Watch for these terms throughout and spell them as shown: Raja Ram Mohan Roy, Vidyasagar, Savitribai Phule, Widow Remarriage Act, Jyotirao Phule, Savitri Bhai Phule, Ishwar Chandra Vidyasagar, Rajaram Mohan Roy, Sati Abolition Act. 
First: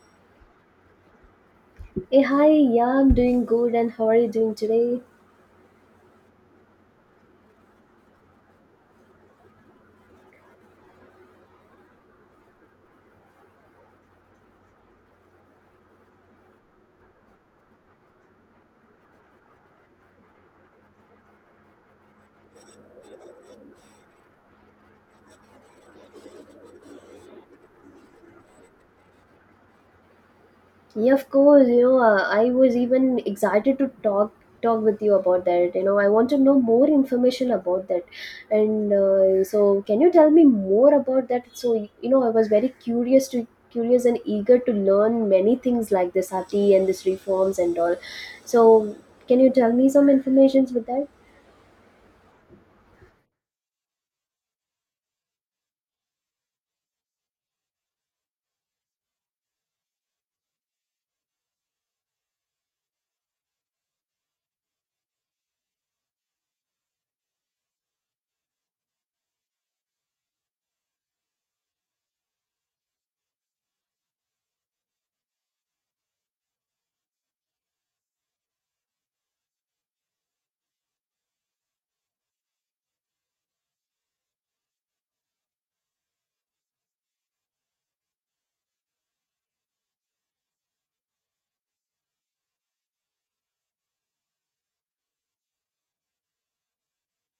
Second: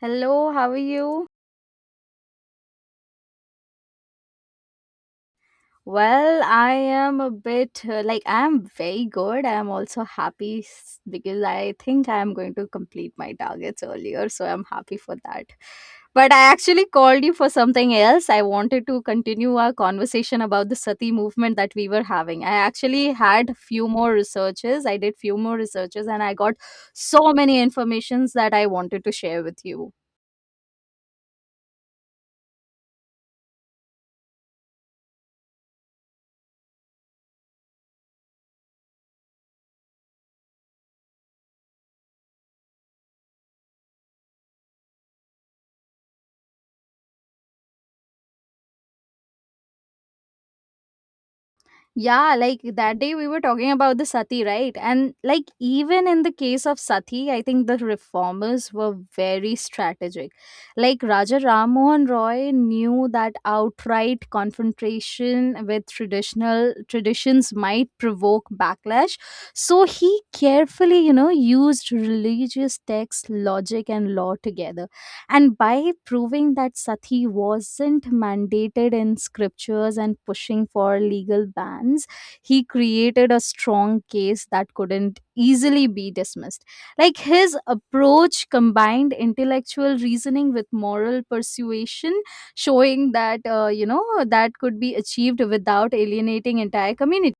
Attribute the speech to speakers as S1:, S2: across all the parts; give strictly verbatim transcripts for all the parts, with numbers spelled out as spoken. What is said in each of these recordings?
S1: Hello, how are you?
S2: Hey, hi, yeah, I'm doing good, and how are you doing today?
S1: Well, I am a bit uh, like I am very good. I am also happy s- because I think I am going to complete my targets earlier, so I'm happy for that. But I actually called you for something else. I wanted to continue our conversation about the sati movement that we were having. I actually had few more researches. I did few more researches and I got so many informations that I wanted to share with you.
S2: Yeah, of course, you know, uh, I was even excited to talk talk with you about that. You know, I want to know more information about that, and uh, so can you tell me more about that? So, you know, I was very curious to curious and eager to learn many things like this sati and this reforms and all. So, can you tell me some informations with that?
S1: Yeah, like that day we were talking about the sati, right? And like even in the case of sati, I think the reformers were very strategic. Like Raja Ram Mohan Roy knew that outright confrontation with traditional traditions might provoke backlash, so he carefully, you know, used religious text, logic, and law together. And by proving that sati wasn't mandated in scriptures and pushing for legal bans, he created a strong case that couldn't easily be dismissed. Like his approach combined intellectual reasoning with moral persuasion, showing that, uh, you know, that could be achieved without alienating entire communities.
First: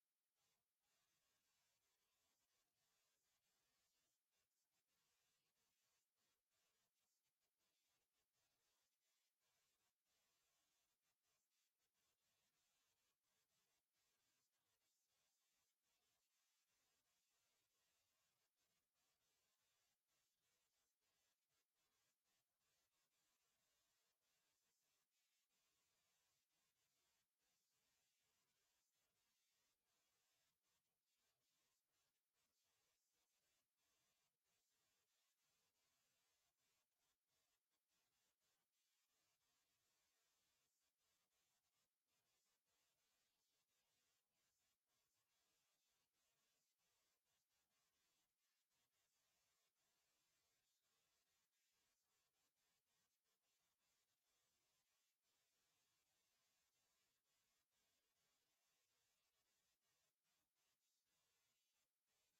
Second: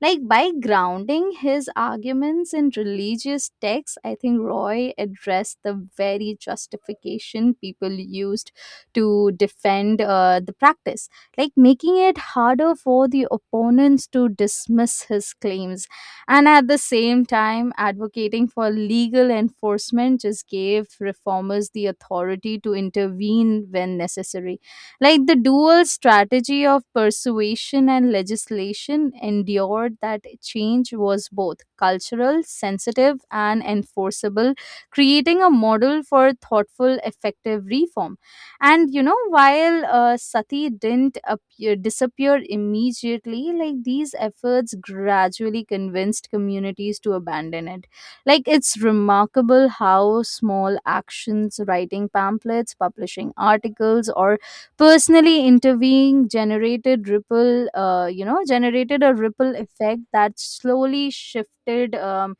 S1: Like by grounding his arguments in religious texts, I think Roy addressed the very justification people used to defend uh, the practice, like making it harder for the opponents to dismiss his claims. And at the same time, advocating for legal enforcement just gave reformers the authority to intervene when necessary. Like the dual strategy of persuasion and legislation endured that change was both cultural, sensitive, and enforceable, creating a model for thoughtful, effective reform. And you know, while uh, Sati didn't appear, disappear immediately, like these efforts gradually convinced communities to abandon it. Like it's remarkable how small actions, writing pamphlets, publishing articles, or personally intervening generated ripple uh, you know generated a ripple effect that slowly shifted um,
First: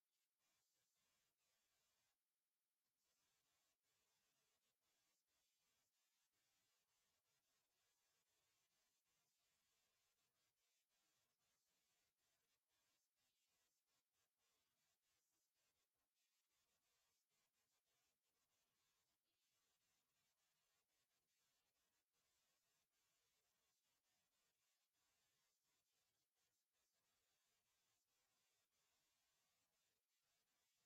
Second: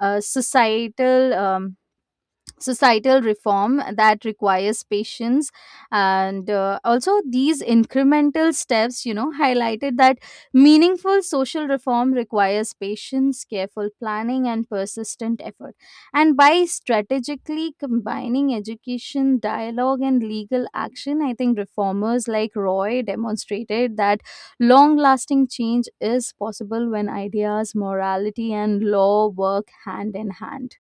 S1: uh, societal um, societal reform that requires patience, and uh, also these incremental steps, you know highlighted that meaningful social reform requires patience, careful planning, and persistent effort. And by strategically combining education, dialogue, and legal action, I think reformers like Roy demonstrated that long lasting change is possible when ideas, morality, and law work hand in hand.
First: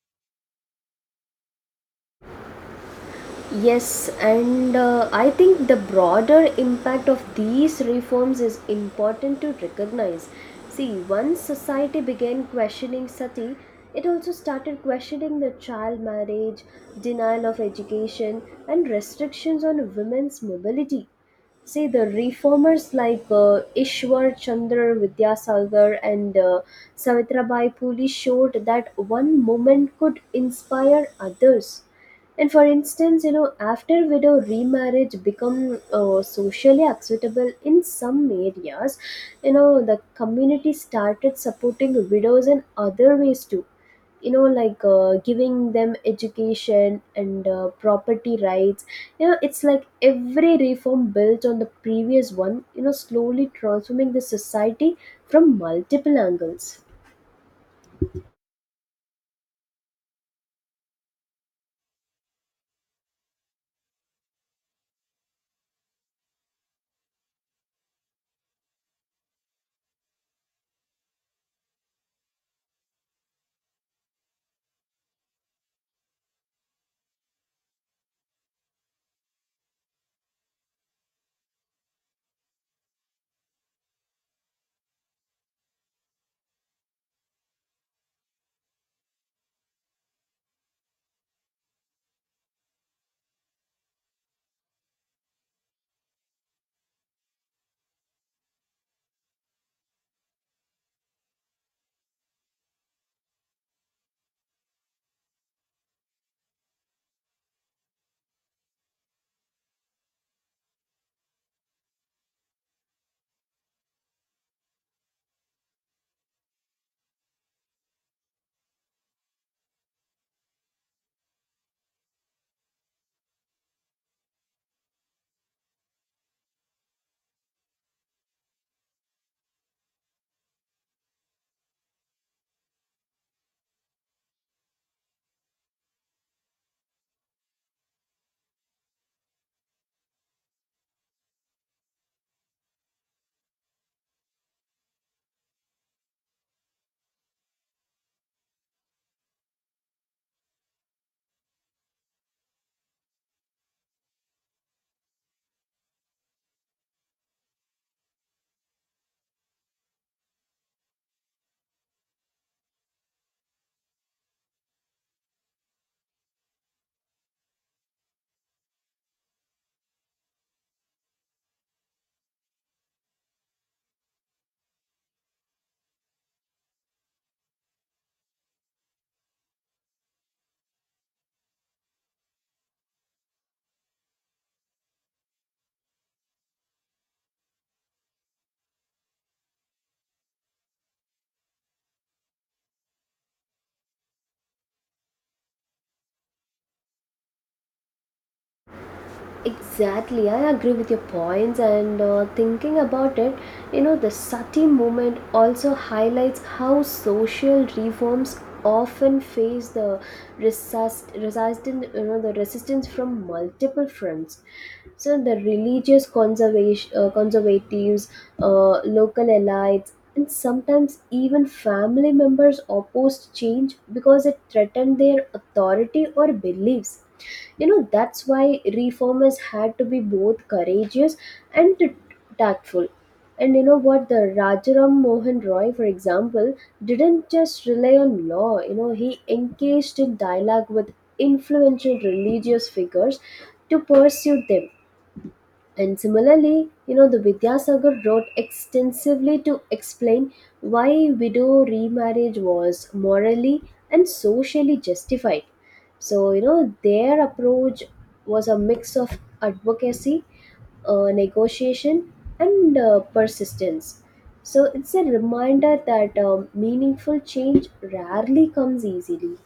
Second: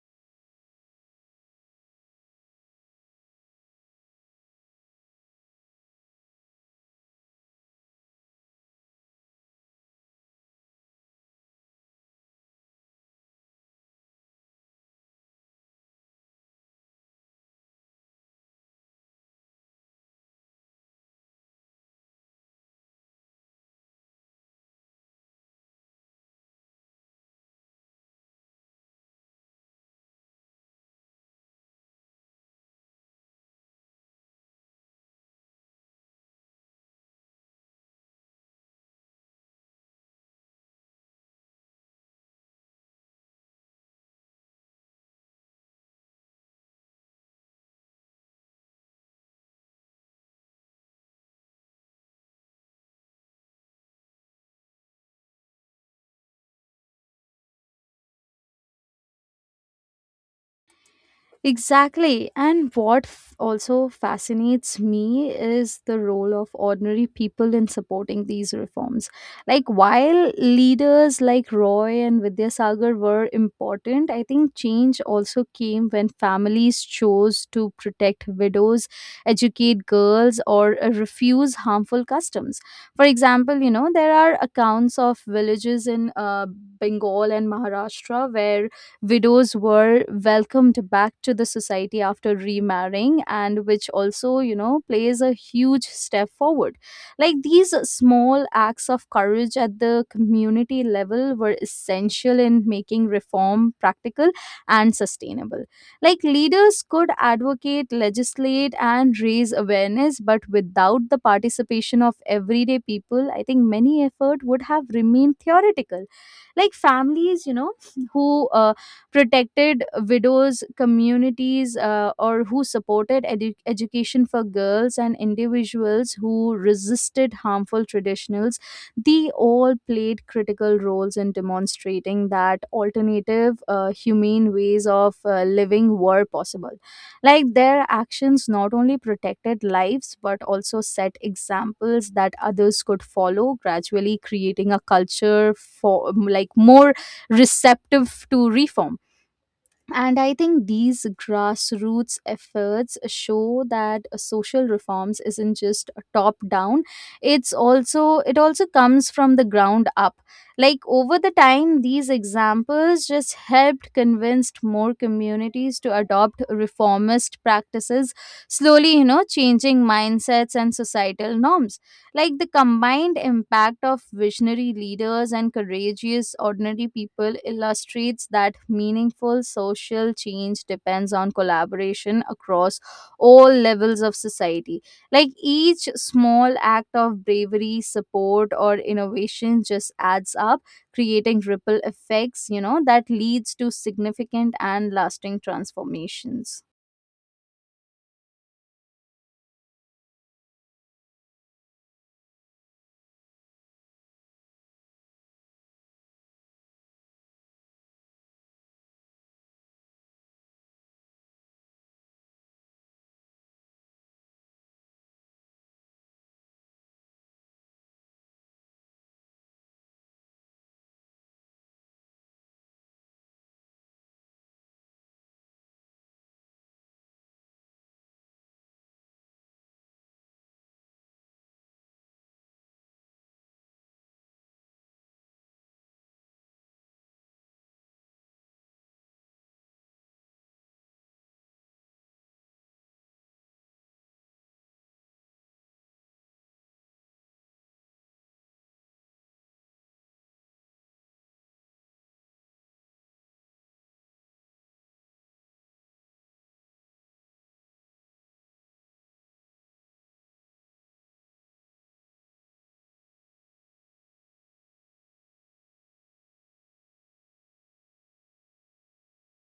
S2: Yes, and uh, I think the broader impact of these reforms is important to recognize. See, once society began questioning sati, it also started questioning the child marriage, denial of education, and restrictions on women's mobility. See, the reformers like uh, Ishwar Chandra Vidyasagar and uh, Savitrabai Phule showed that one moment could inspire others and for instance, you know, after widow remarriage become uh, socially acceptable in some areas, you know, the community started supporting widows in other ways too. You know, like uh, giving them education and uh, property rights. You know, it's like every reform built on the previous one. You know, slowly transforming the society from multiple angles.
S1: Exactly. And what f- also fascinates me is the role of ordinary people in supporting these reforms. Like, while leaders like Roy and Vidyasagar were important, I think change also came when families chose to protect widows, educate girls, or uh, refuse harmful customs. For example, you know, there are accounts of villages in uh, Bengal and Maharashtra where widows were welcomed back to the society after remarrying, and which also, you know plays a huge step forward. Like these small acts of courage at the community level were essential in making reform practical and sustainable. Like leaders could advocate, legislate, and raise awareness, but without the participation of everyday people, I think many effort would have remained theoretical. Like families, you know who uh, protected widows, communities uh, or who supported edu- education for girls, and individuals who resisted harmful traditionals, they all played critical roles in demonstrating that alternative uh, humane ways of uh, living were possible. Like their actions not only protected lives, but also set examples that others could follow, gradually creating a culture for like more receptive to reform. And I think these grassroots efforts show that social reforms isn't just top down. It's also, it also comes from the ground up. Like over the time, these examples just helped convinced more communities to adopt reformist practices, slowly, you know, changing mindsets and societal norms. Like the combined impact of visionary leaders and courageous ordinary people illustrates that meaningful social change depends on collaboration across all levels of society. Like each small act of bravery, support, or innovation just adds up, creating ripple effects, you know, that leads to significant and lasting transformations.
S2: Exactly, I agree with your points, and uh, thinking about it, you know, the sati movement also highlights how social reforms often face the resist, resistance, you know, the resistance from multiple fronts. So the religious conservation, uh, conservatives, uh, local elites, and sometimes even family members opposed change because it threatened their authority or beliefs. You know, that's why reformers had to be both courageous and t- tactful. And you know what, the Rajaram Mohan Roy, for example, didn't just rely on law. You know, he engaged in dialogue with influential religious figures to pursue them. And similarly, you know, the Vidyasagar wrote extensively to explain why widow remarriage was morally and socially justified. So, you know, their approach was a mix of advocacy, uh, negotiation, and uh, persistence. So, it's a reminder that um, meaningful change rarely comes easily.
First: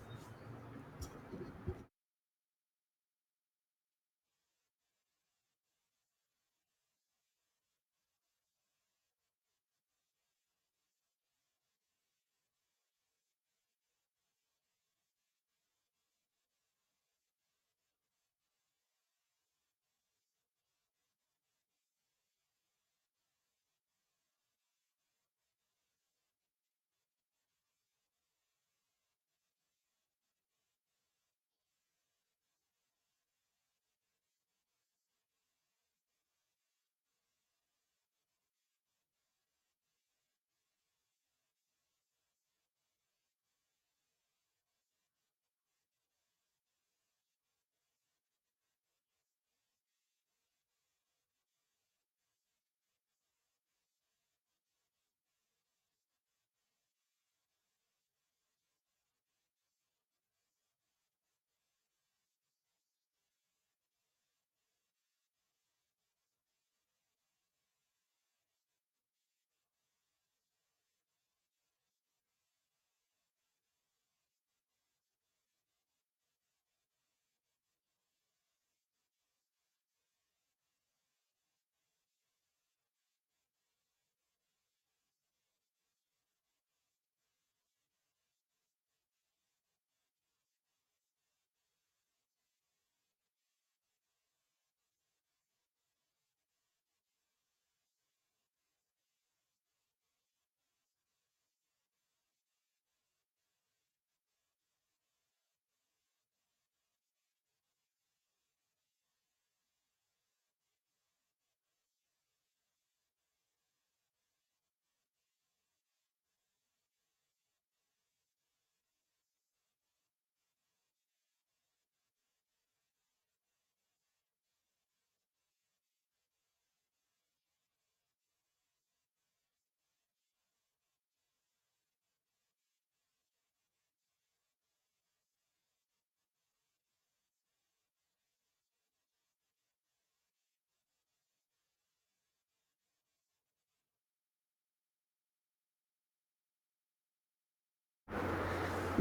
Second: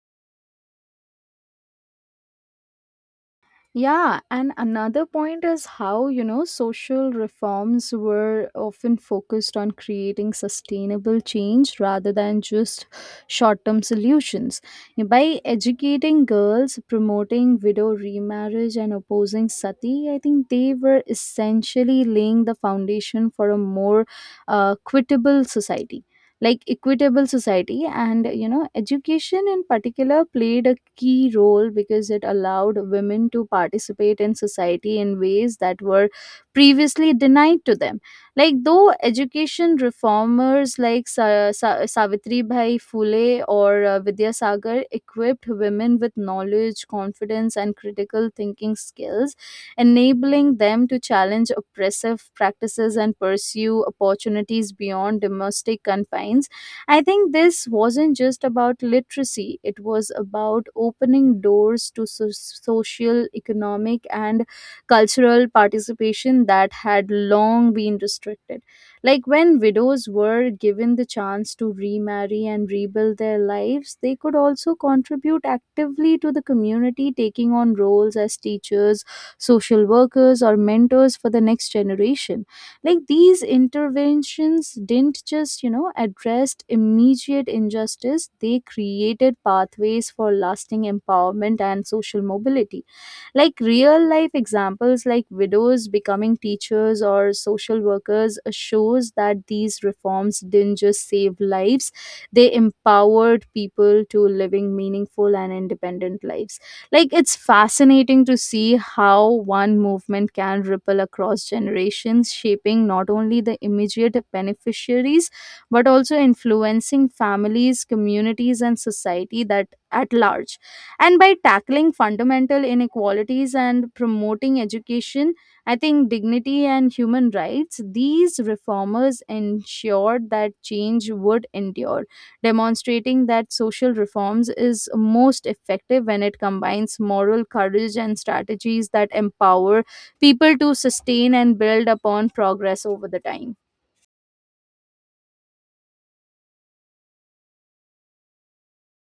S1: Yeah, and another point is how, you know, social reforms were often focused on creating sustainable change rather than just short term solutions. By educating girls, promoting widow remarriage, and opposing sati, I think they were essentially laying the foundation for a more uh, equitable society, like equitable society. And you know education in particular played a key role because it allowed women to participate in society in ways that were previously denied to them. Like though education reformers like Sa- Sa- Savitri Bhai Phule or uh, Vidya Sagar equipped women with knowledge, confidence, and critical thinking skills, enabling them to challenge oppressive practices and pursue opportunities beyond domestic confines. I think this wasn't just about literacy, it was about opening doors to so- social, economic, and cultural participation that had long been restricted. Like when widows were given the chance to remarry and rebuild their lives, they could also contribute actively to the community, taking on roles as teachers, social workers, or mentors for the next generation. Like these interventions didn't just, you know, address immediate injustice, they created pathways for lasting empowerment and social mobility. Like real life examples like widows becoming teachers or social workers uh, shows that these reforms didn't just save lives, they empowered people to living meaningful and independent lives. Like it's fascinating to see how one movement can ripple across generations, shaping not only the immediate beneficiaries but also influencing families, communities, and society that at large. And by tackling fundamental inequalities and promoting education, I think dignity and human rights, these reformers ensured that change would endure, demonstrating that social reforms is most effective when it combines moral courage and strategies that empower people to sustain and build upon progress over the time.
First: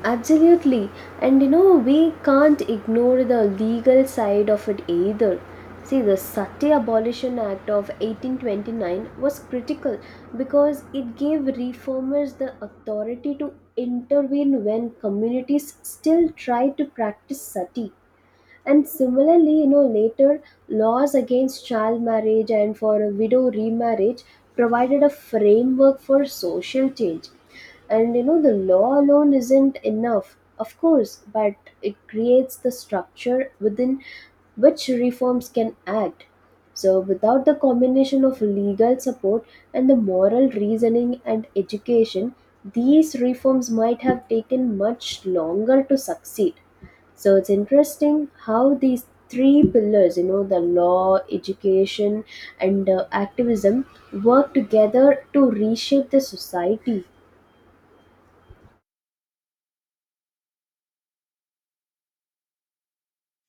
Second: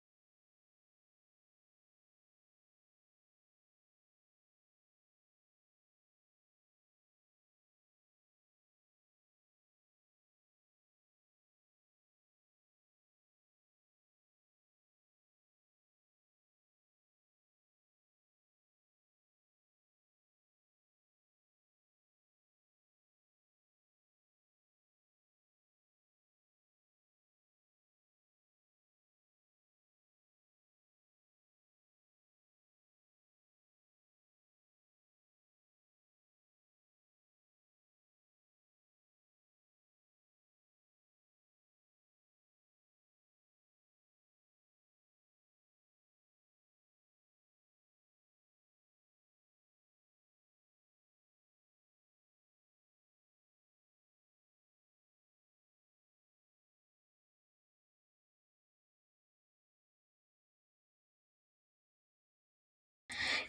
S2: Absolutely. And you know, we can't ignore the legal side of it either. See, the Sati Abolition Act of eighteen twenty-nine was critical because it gave reformers the authority to intervene when communities still tried to practice sati. And similarly, you know, later laws against child marriage and for a widow remarriage provided a framework for social change. And you know, the law alone isn't enough, of course, but it creates the structure within which reforms can act. So, without the combination of legal support and the moral reasoning and education, these reforms might have taken much longer to succeed. So it's interesting how these three pillars, you know, the law, education, and uh, activism work together to reshape the society.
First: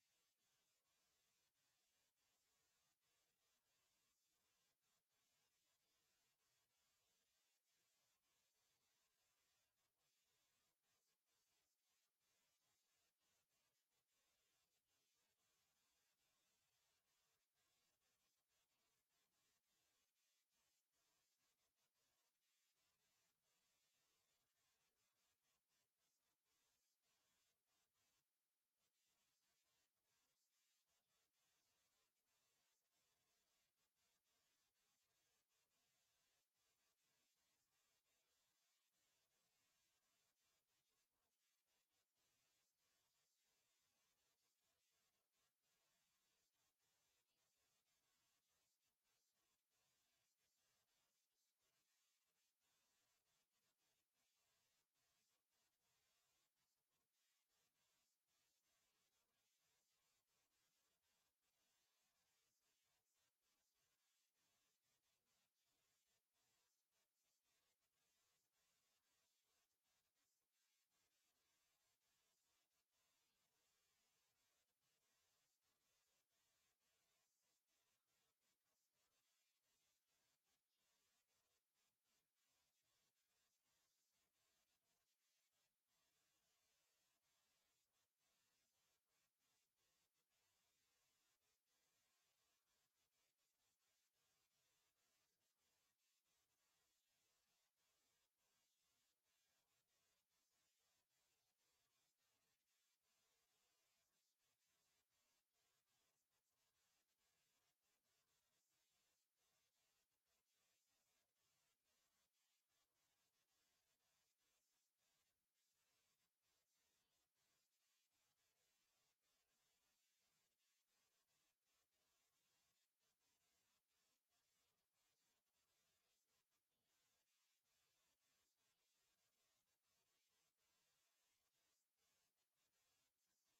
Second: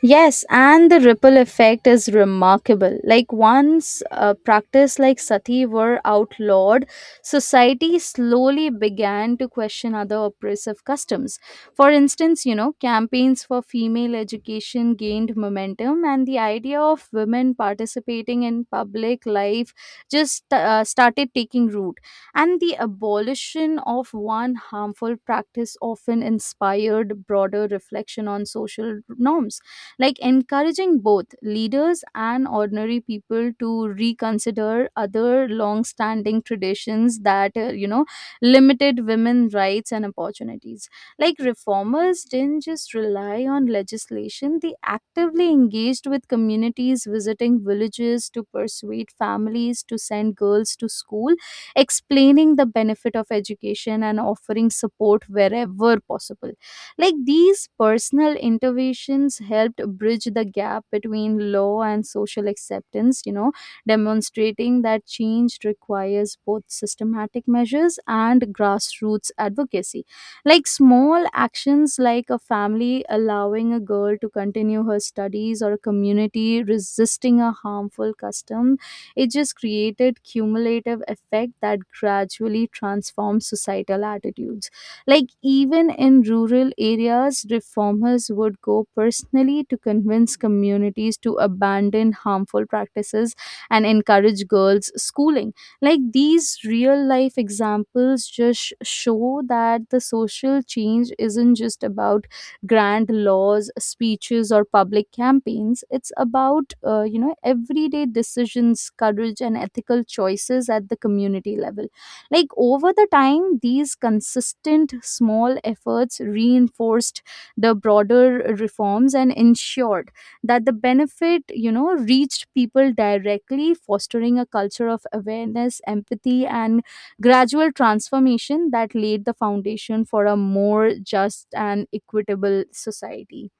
S1: Yes, and the ripple effect is remarkable. Like once a practice like sati were outlawed, society slowly began to question other oppressive customs. For instance, you know, campaigns for female education gained momentum, and the idea of women participating in public life just uh, started taking root. And the abolition of one harmful practice often inspired broader reflection on social norms, like encouraging both leaders and ordinary people to reconsider other long standing traditions that uh, you know limited women rights and opportunities. Like reformers didn't just rely on legislation, they actively engaged with communities, visiting villages to persuade families to send girls to school, explaining the benefit of education and offering support wherever possible. Like these personal interventions helped bridge the gap between law and social acceptance, you know, demonstrating that change requires both systematic measures and grassroots advocacy. Like small actions like a family allowing a girl to continue her studies or a community resisting a harmful custom, it just created cumulative effect that gradually transforms societal attitudes. Like, even in rural areas, reformers would go personally to convince communities to abandon harmful practices and encourage girls' schooling. Like, these real life examples just show that the social change isn't just about grand laws, speeches, or public campaigns. It's about, uh, you know, everyday decisions, courage, and ethical choices at the community level. Like over the time, these consistent small efforts reinforced the broader reforms and ensured that the benefit, you know, reached people directly, fostering a culture of awareness, empathy, and gradual transformation that laid the foundation for a more just and equitable society.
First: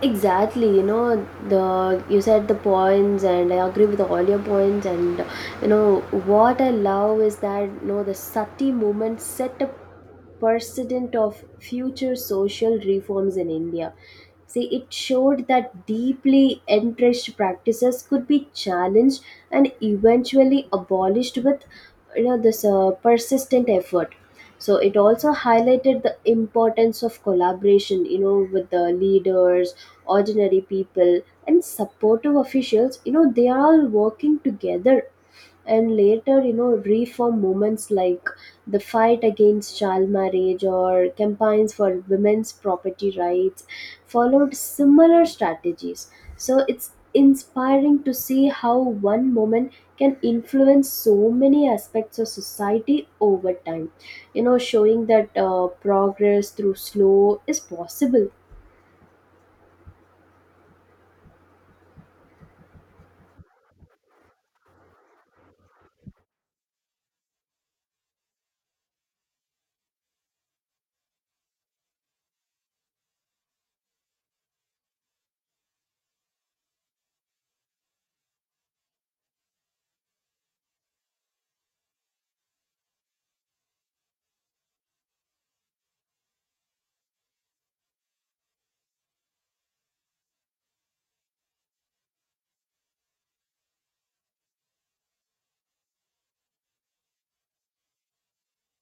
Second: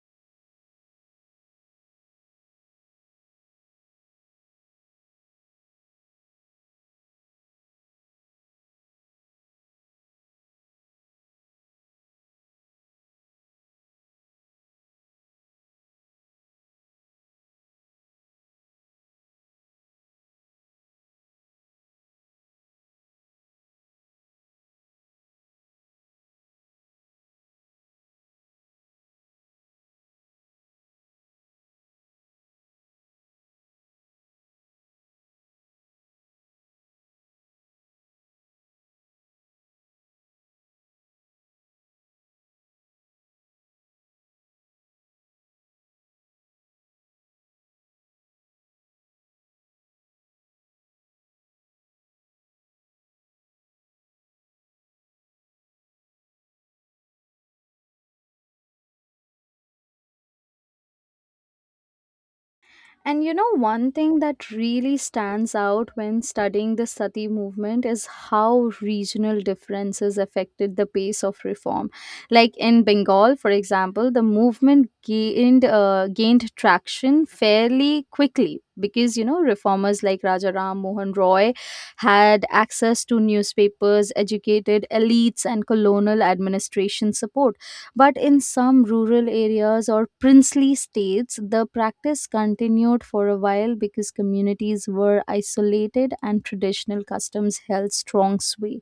S2: Exactly, you know, the you said the points and I agree with all your points. And you know what I love is that, you know, the sati movement set up precedent of future social reforms in India. See, it showed that deeply entrenched practices could be challenged and eventually abolished with, you know, this uh, persistent effort. So it also highlighted the importance of collaboration, you know, with the leaders, ordinary people, and supportive officials. You know, they are all working together. And later, you know, reform movements like the fight against child marriage or campaigns for women's property rights followed similar strategies. So it's inspiring to see how one moment can influence so many aspects of society over time, you know, showing that uh, progress through slow is possible.
S1: And you know, one thing that really stands out when studying the Sati movement is how regional differences affected the pace of reform. Like in Bengal, for example, the movement gained uh, gained traction fairly quickly because you know reformers like Raja Ram Mohan Roy had access to newspapers, educated elites, and colonial administration support. But in some rural areas or princely states, the practice continued for a while because communities were isolated and traditional customs held strong sway.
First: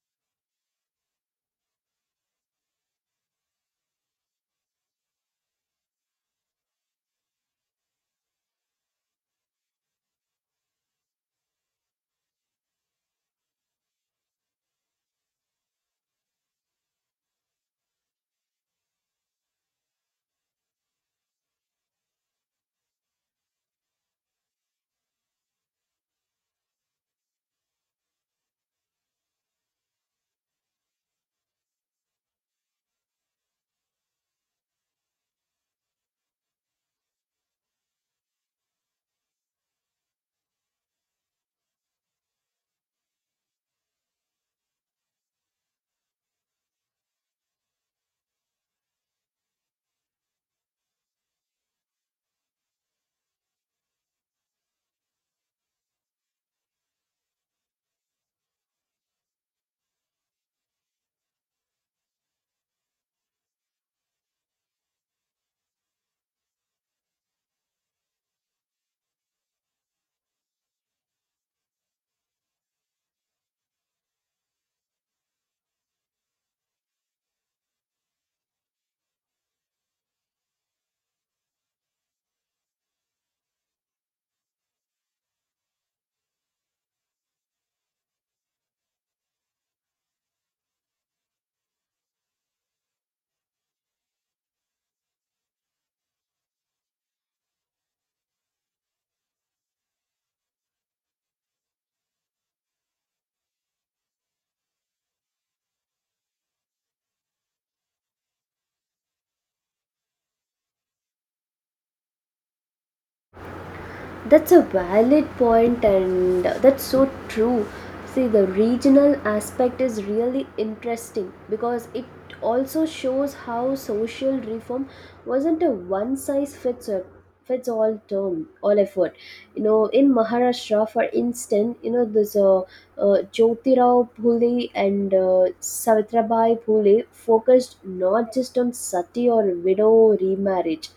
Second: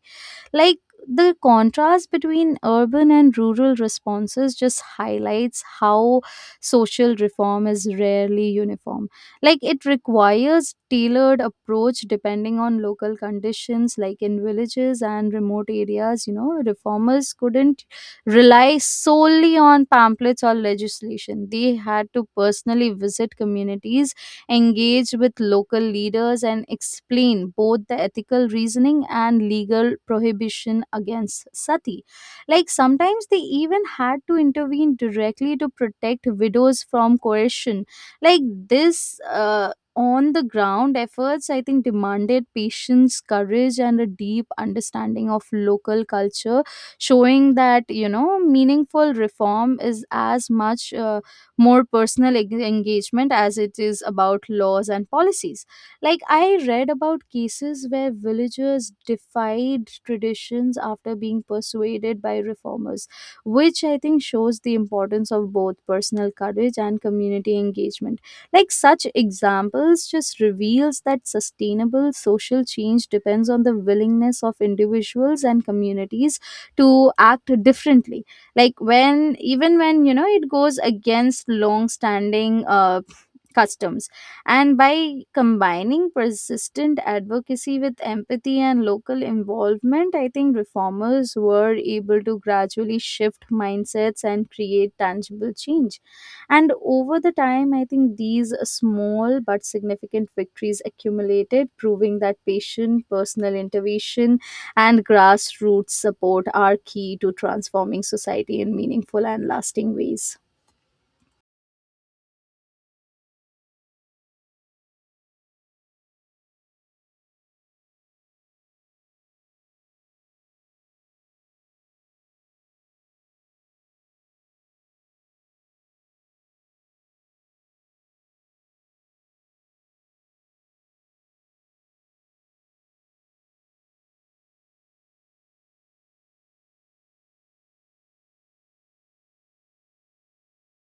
S1: Like the contrast between urban and rural responses just highlights how social reform is rarely uniform. Like it requires tailored approach depending on local conditions, like in villages and remote areas, you know, reformers couldn't rely solely on pamphlets or legislation. They had to personally visit communities, engage with local leaders, and explain both the ethical reasoning and legal prohibition against sati. Like sometimes they even had to intervene directly to protect widows from coercion. Like this. Uh, on the ground efforts, I think, demanded patience, courage, and a deep understanding of local culture, showing that you know meaningful reform is as much uh, more personal eng- engagement as it is about laws and policies. Like, I read about cases where villagers defied traditions after being persuaded by reformers, which I think shows the importance of both personal courage and community engagement. Like, such examples just reveals that sustainable social change depends on the willingness of individuals and communities to act differently like when even when you know it goes against long standing uh, customs. And by combining persistent advocacy with empathy and local involvement, I think reformers were able to gradually shift mindsets and create tangible change. And over the time, I think these small but significant victories accumulated, proving that patient personal intervention and grassroots support are key to transforming society in meaningful and lasting ways.
S2: That's a valid point, and that's so true. See, the regional aspect is really interesting because it also shows how social reform wasn't a one size fits a- fits all term all effort. You know, in Maharashtra, for instance, you know, this uh, uh, Jyotirao Phule and uh, Savitrabai Phule focused not just on sati or widow remarriage,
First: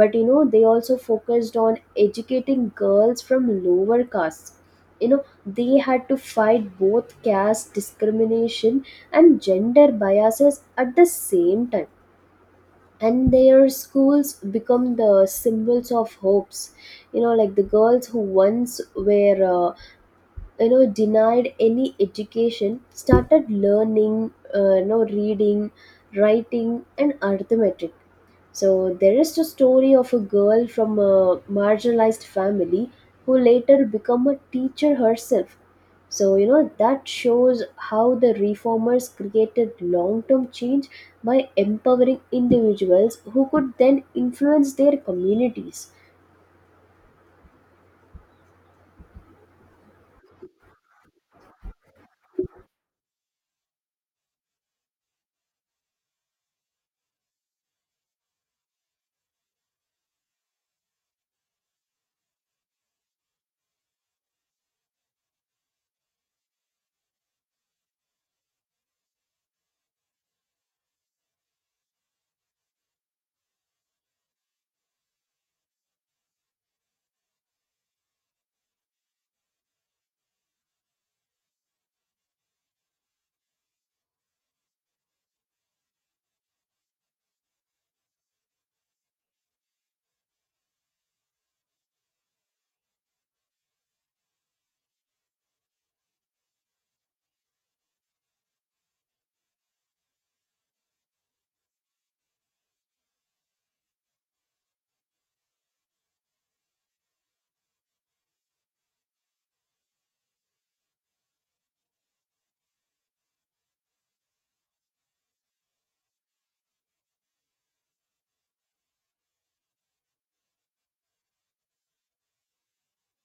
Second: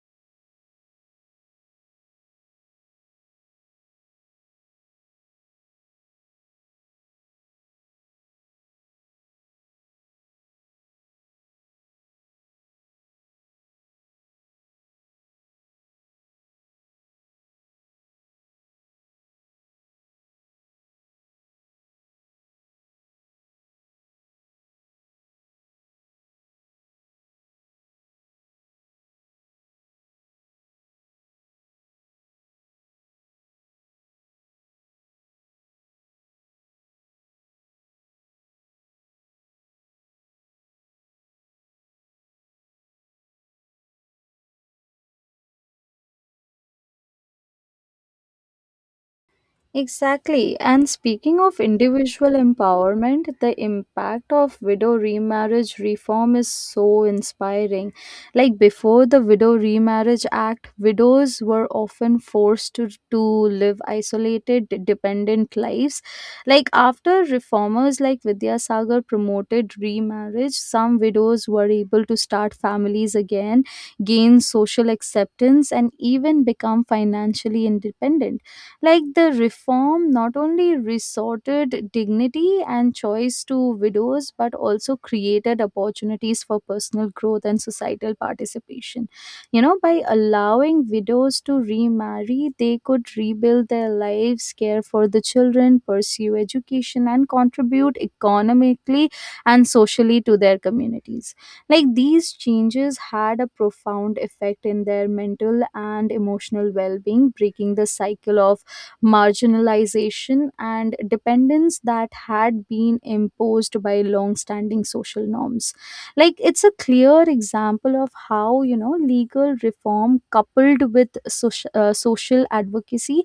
S2: but you know, they also focused on educating girls from lower castes. You know, they had to fight both caste discrimination and gender biases at the same time. And their schools become the symbols of hopes. You know, like the girls who once were uh, you know, denied any education started learning, uh, you know, reading, writing, and arithmetic. So there is the story of a girl from a marginalized family who later become a teacher herself. So you know, that shows how the reformers created long-term change by empowering individuals who could then influence their communities.
S1: Exactly. And speaking of individual empowerment, the impact of widow remarriage reform is so inspiring. Like before the Widow Remarriage Act, widows were often forced to, to live isolated, dependent lives. Like after reformers like Vidya Sagar promoted remarriage, some widows were able to start families again, gain social acceptance, and even become financially independent. Like the reform not only resorted dignity and choice to widows, but also created opportunities for personal growth and societal participation. You know, by allowing widows to remarry, they could rebuild their lives, care for the children, pursue education, and contribute economically and socially to their communities. Like these changes had a profound effect in their mental and emotional well being, breaking the cycle of marginalization, and dependence that had been imposed by long-standing social norms. Like it's a clear example of how you know legal reform coupled with social, uh, social advocacy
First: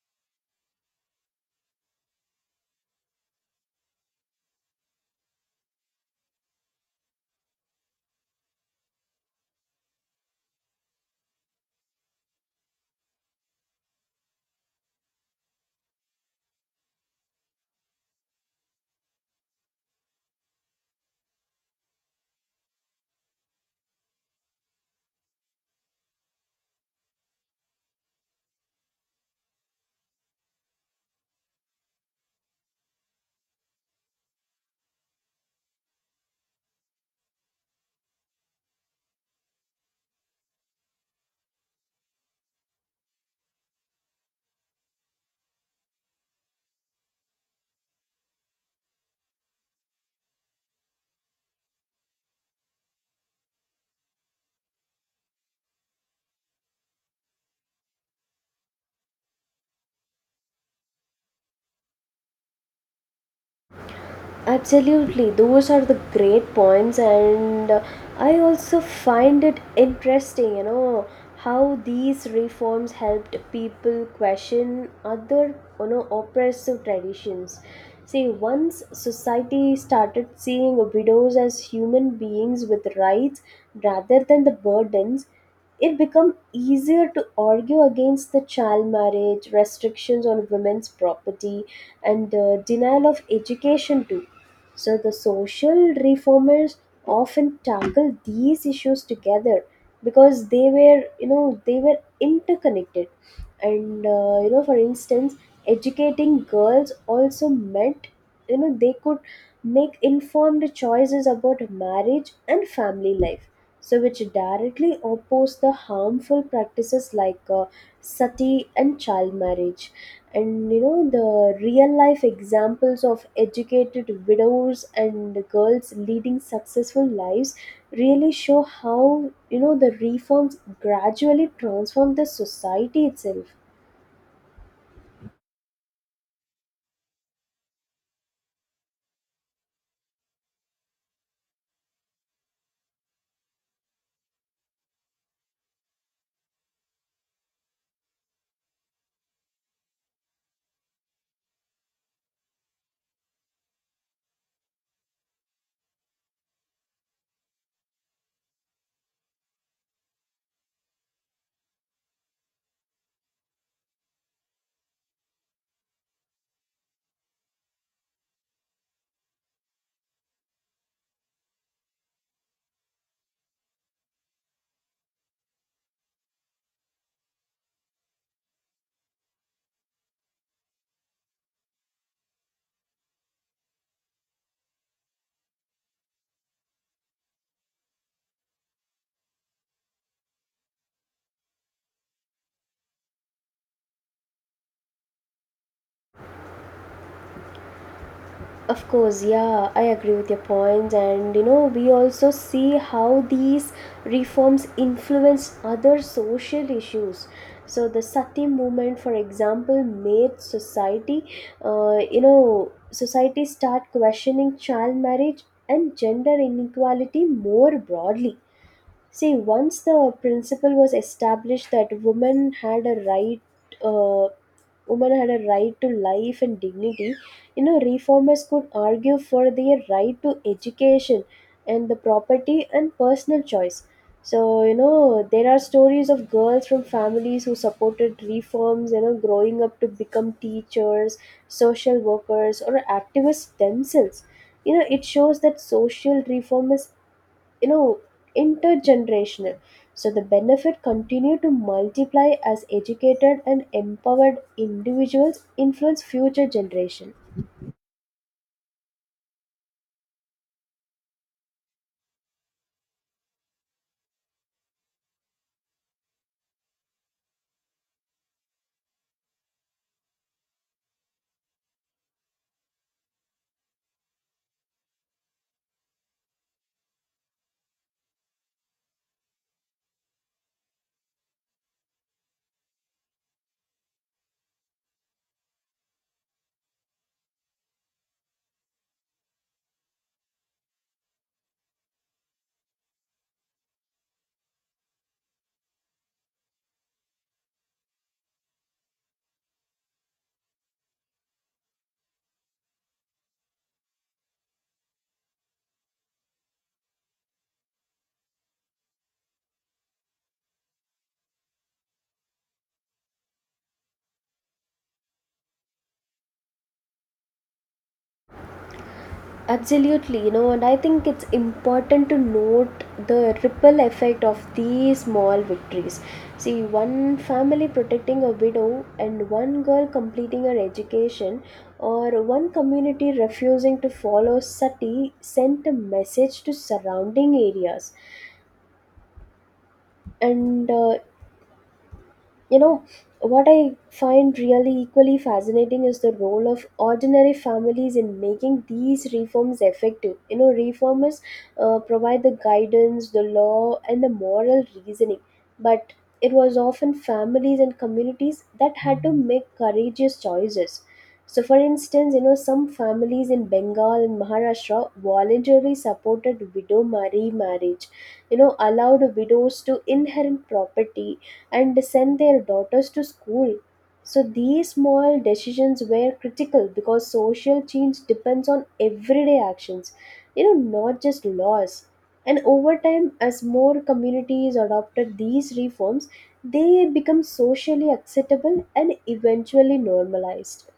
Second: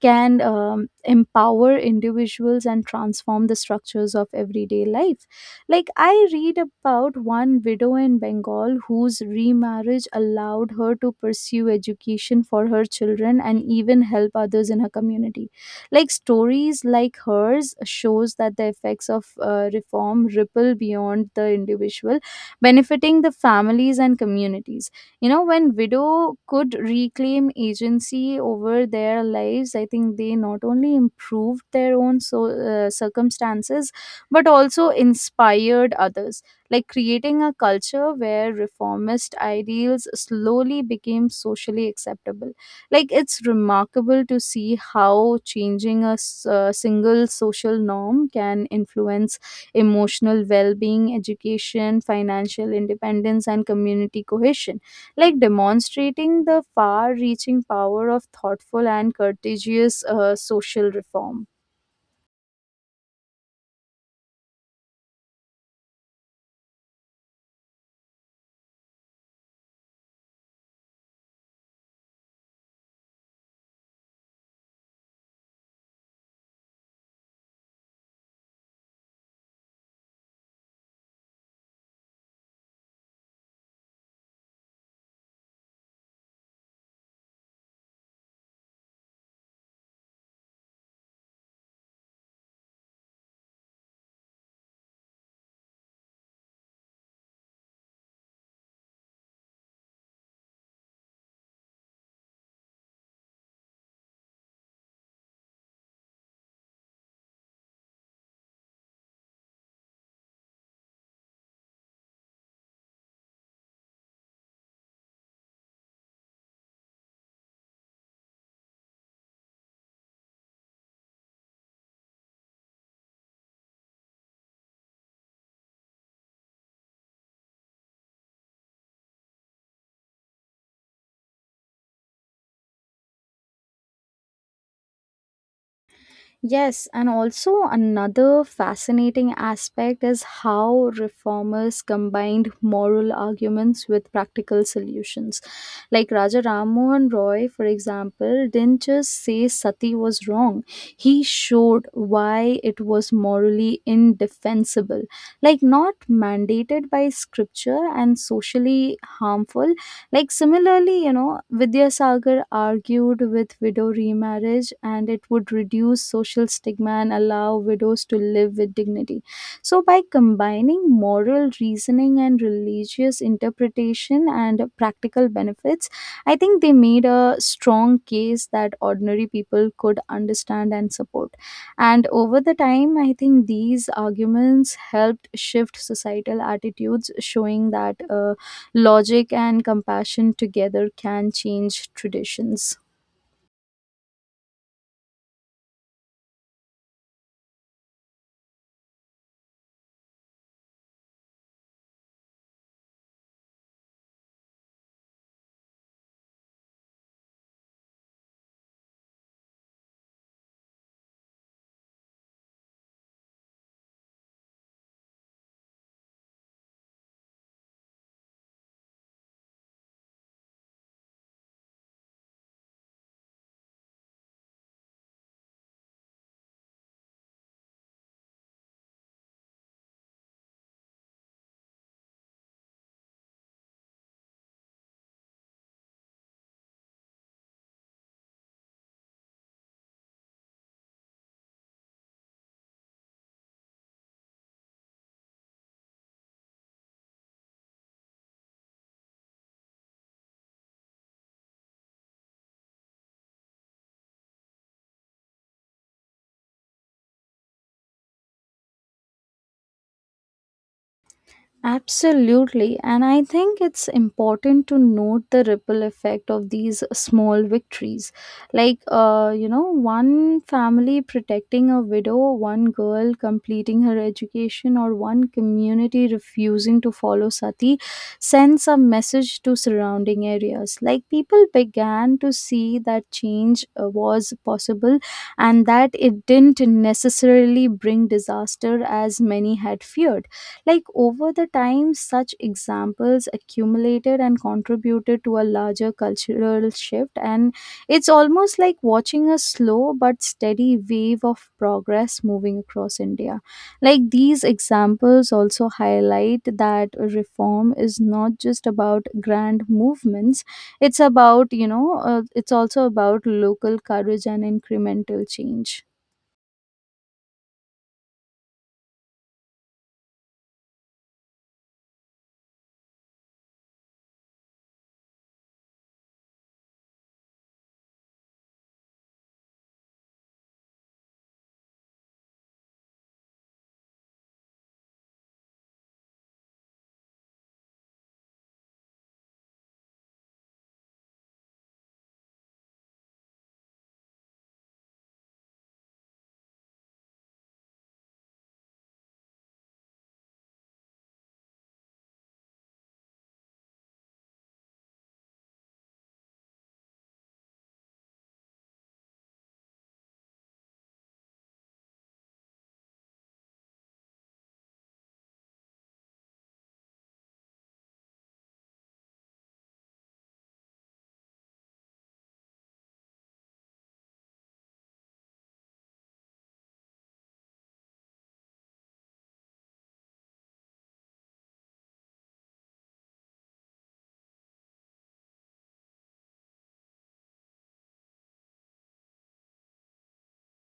S1: can um, empower individuals and transform the structures of everyday life. Like, I read about one widow in Bengal whose remarriage allowed her to pursue education for her children and even help others in her community. Like, stories like hers shows that the effects of uh, reform ripple beyond the individual, benefiting the families and communities. You know, when widow could reclaim agency over their lives, I think they not only improved their own so, uh, circumstances but also inspired others, like creating a culture where reformist ideals slowly became socially acceptable. Like it's remarkable to see how changing a s- uh, single social norm can influence emotional well-being, education, financial independence and community cohesion, like demonstrating the far reaching power of thoughtful and courteous uh, social reform.
S2: Absolutely, those are the great points, and uh, I also find it interesting, you know, how these reforms helped people question other, you know, oppressive traditions. See, once society started seeing widows as human beings with rights rather than the burdens, it became easier to argue against the child marriage, restrictions on women's property, and uh, denial of education too. So the social reformers often tackle these issues together because they were, you know, they were interconnected. And uh, you know, for instance, educating girls also meant, you know, they could make informed choices about marriage and family life, so which directly oppose the harmful practices like uh, sati and child marriage. And you know, the real life examples of educated widows and girls leading successful lives really show how, you know, the reforms gradually transform the society itself.
S1: Yes, and also another fascinating aspect is how reformers combined moral arguments with practical solutions. Like Raja Ram Mohan Roy, for example, didn't just say sati was wrong, he showed why it was morally indefensible. Like, not mandated by scripture and socially harmful, like similarly, you know, Vidyasagar argued with widow remarriage and it would reduce social stigma and allow widows to live with dignity. So by combining moral reasoning and religious interpretation and practical benefits, I think they made a strong case that ordinary people could understand and support. And over the time, I think these arguments helped shift societal attitudes, showing that uh, logic and compassion together can change traditions.
S2: Of course, yeah, I agree with your point, and you know, we also see how these reforms influence other social issues. So, the Sati movement, for example, made society, uh, you know, society start questioning child marriage and gender inequality more broadly. See, once the principle was established that women had a right. Uh, Women had a right to life and dignity, you know, reformers could argue for their right to education and the property and personal choice. So, you know, there are stories of girls from families who supported reforms, you know, growing up to become teachers, social workers, or activists themselves. You know, it shows that social reform is, you know, intergenerational, so the benefit continue to multiply as educated and empowered individuals influence future generation.
S1: Absolutely. And I think it's important to note the ripple effect of these small victories. Like, uh, you know, one family protecting a widow, one girl completing her education, or one community refusing to follow sati sends a message to surrounding areas. Like, people began to see that change uh, was possible and that it didn't necessarily bring disaster as many had feared. Like over the time, such examples accumulated and contributed to a larger cultural shift, and it's almost like watching a slow but steady wave of progress moving across India. Like these examples also highlight that reform is not just about grand movements, it's about, you know, uh, it's also about local courage and incremental change.
S2: Absolutely. You know, and I think it's important to note the ripple effect of these small victories. See, one family protecting a widow and one girl completing her education or one community refusing to follow sati sent a message to surrounding areas. And uh, you know, what I find really equally fascinating is the role of ordinary families in making these reforms effective. You know, reformers uh, provide the guidance, the law, and the moral reasoning, but it was often families and communities that had to make courageous choices. So, for instance, you know, some families in Bengal and Maharashtra voluntarily supported widow marry marriage, you know, allowed widows to inherit property and send their daughters to school. So these small decisions were critical because social change depends on everyday actions, you know, not just laws. And over time, as more communities adopted these reforms, they become socially acceptable and eventually normalized.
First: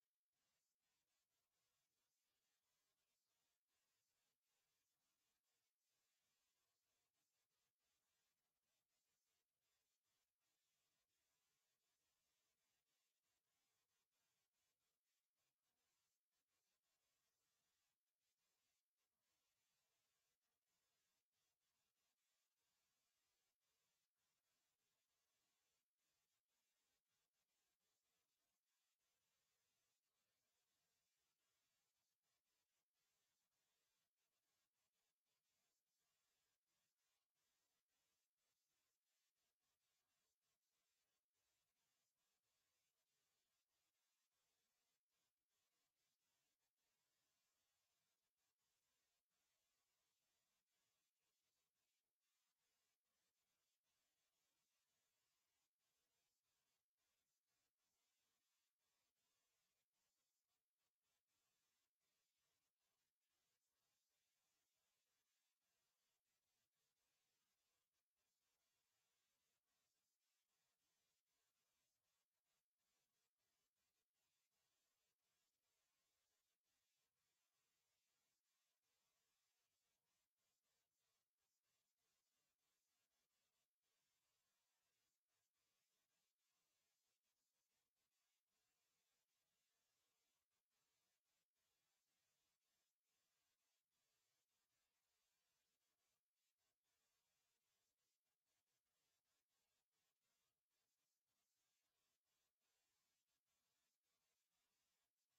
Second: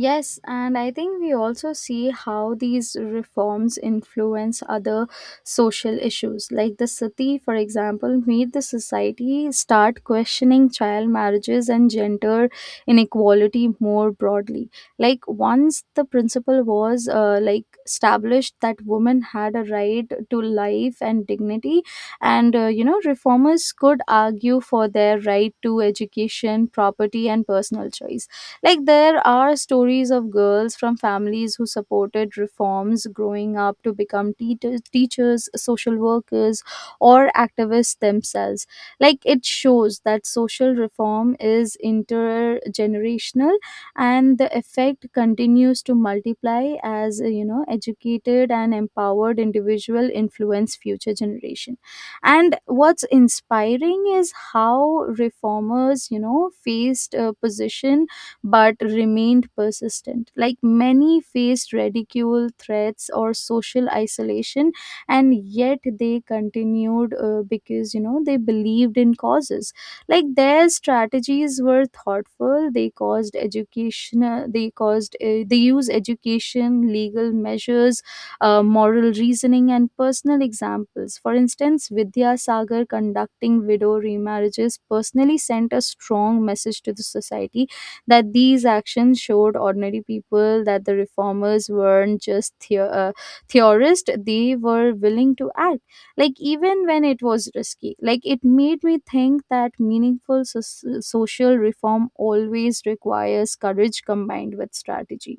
S1: Yes, and I think we also see how these reforms influence other social issues. Like the sati, for example, made the society start questioning child marriages and gender inequality more broadly. Like once the principle was uh, like established that women had a right to life and dignity, and uh, you know reformers could argue for their right to education, property, and personal choice. Like there are stories of girls from families who supported reforms growing up to become teachers, teachers, social workers, or activists themselves. Like it shows that social reform is intergenerational and the effect continues to multiply as uh, you know educated and empowered individual influence future generation. And what's inspiring is how reformers you know faced a position but remained persistent. Like many faced ridicule, threats, or social isolation, and yet they continued uh, because you know they believed in causes. Like their strategies were thoughtful. They caused education. Uh, They caused uh, they used education, legal measures, uh, moral reasoning, and personal examples. For instance, Vidya Sagar conducting widow remarriages personally sent a strong message to the society that these actions showed ordinary people that the reformers weren't just theo- uh, theorists, they were willing to act. Like, even when it was risky, like, it made me think that meaningful so- social reform always requires courage combined with strategy.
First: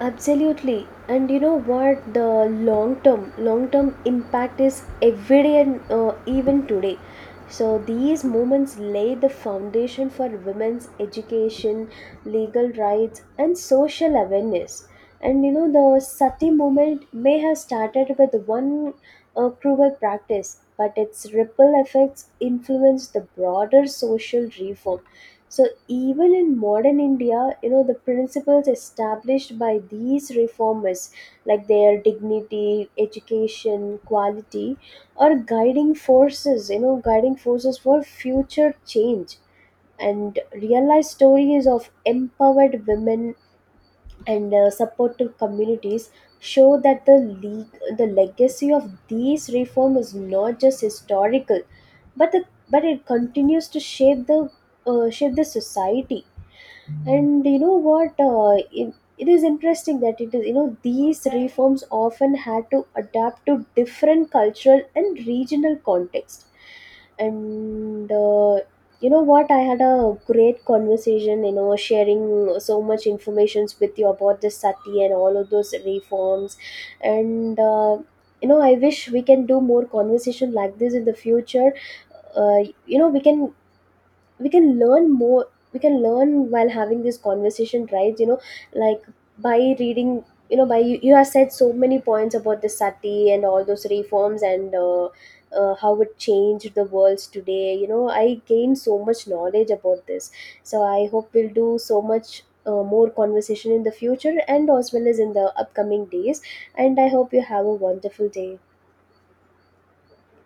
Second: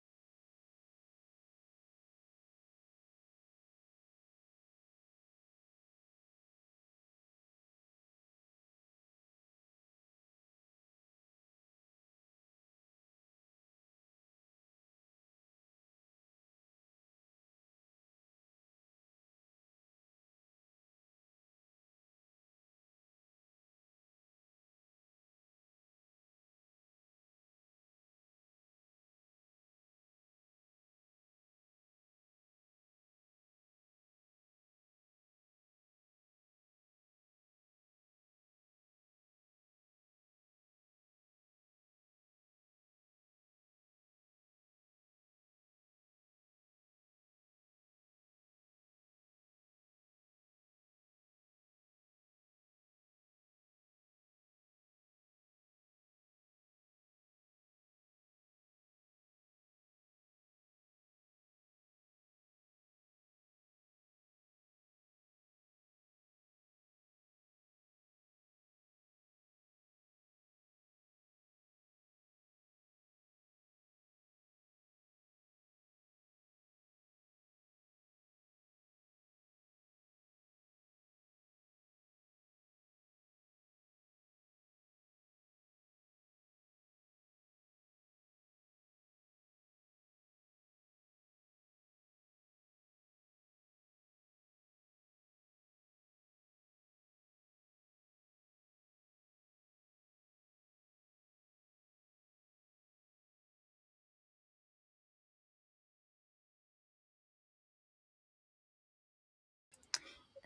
S2: Absolutely. And you know what? The long term, long term impact is every day and uh, even today. So these movements lay the foundation for women's education, legal rights, and social awareness. And you know, the Sati movement may have started with one uh, cruel practice, but its ripple effects influence the broader social reform. So even in modern India, you know, the principles established by these reformers, like their dignity, education, quality, are guiding forces, you know, guiding forces for future change. And real life stories of empowered women and uh, supportive communities show that the le- the legacy of these reform is not just historical, but the but it continues to shape the uh, shape the society. And you know what, uh, it, it is interesting that it is, you know, these reforms often had to adapt to different cultural and regional context. And uh, you know what, I had a great conversation, you know, sharing so much informations with you about the sati and all of those reforms. And uh, you know, I wish we can do more conversation like this in the future. uh, you know, we can, we can learn more. We can learn while having this conversation, right? You know, like by reading, you know, by you, you have said so many points about the sati and all those reforms, and uh, uh, how it changed the worlds today. You know, I gained so much knowledge about this. So I hope we'll do so much uh, more conversation in the future and as well as in the upcoming days. And I hope you have a wonderful day.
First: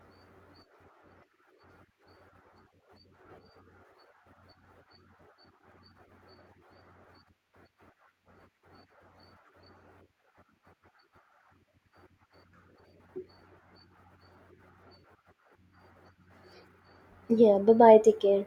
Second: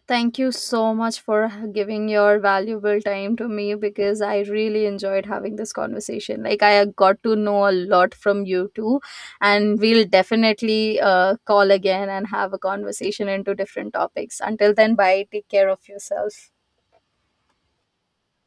S1: Thank you so much for giving your valuable time to me because I really enjoyed having this conversation. Like, I got to know a lot from you too, and we'll definitely uh, call again and have a conversation into different topics. Until then, bye. Take care of yourself.
S2: Yeah, bye bye, take care.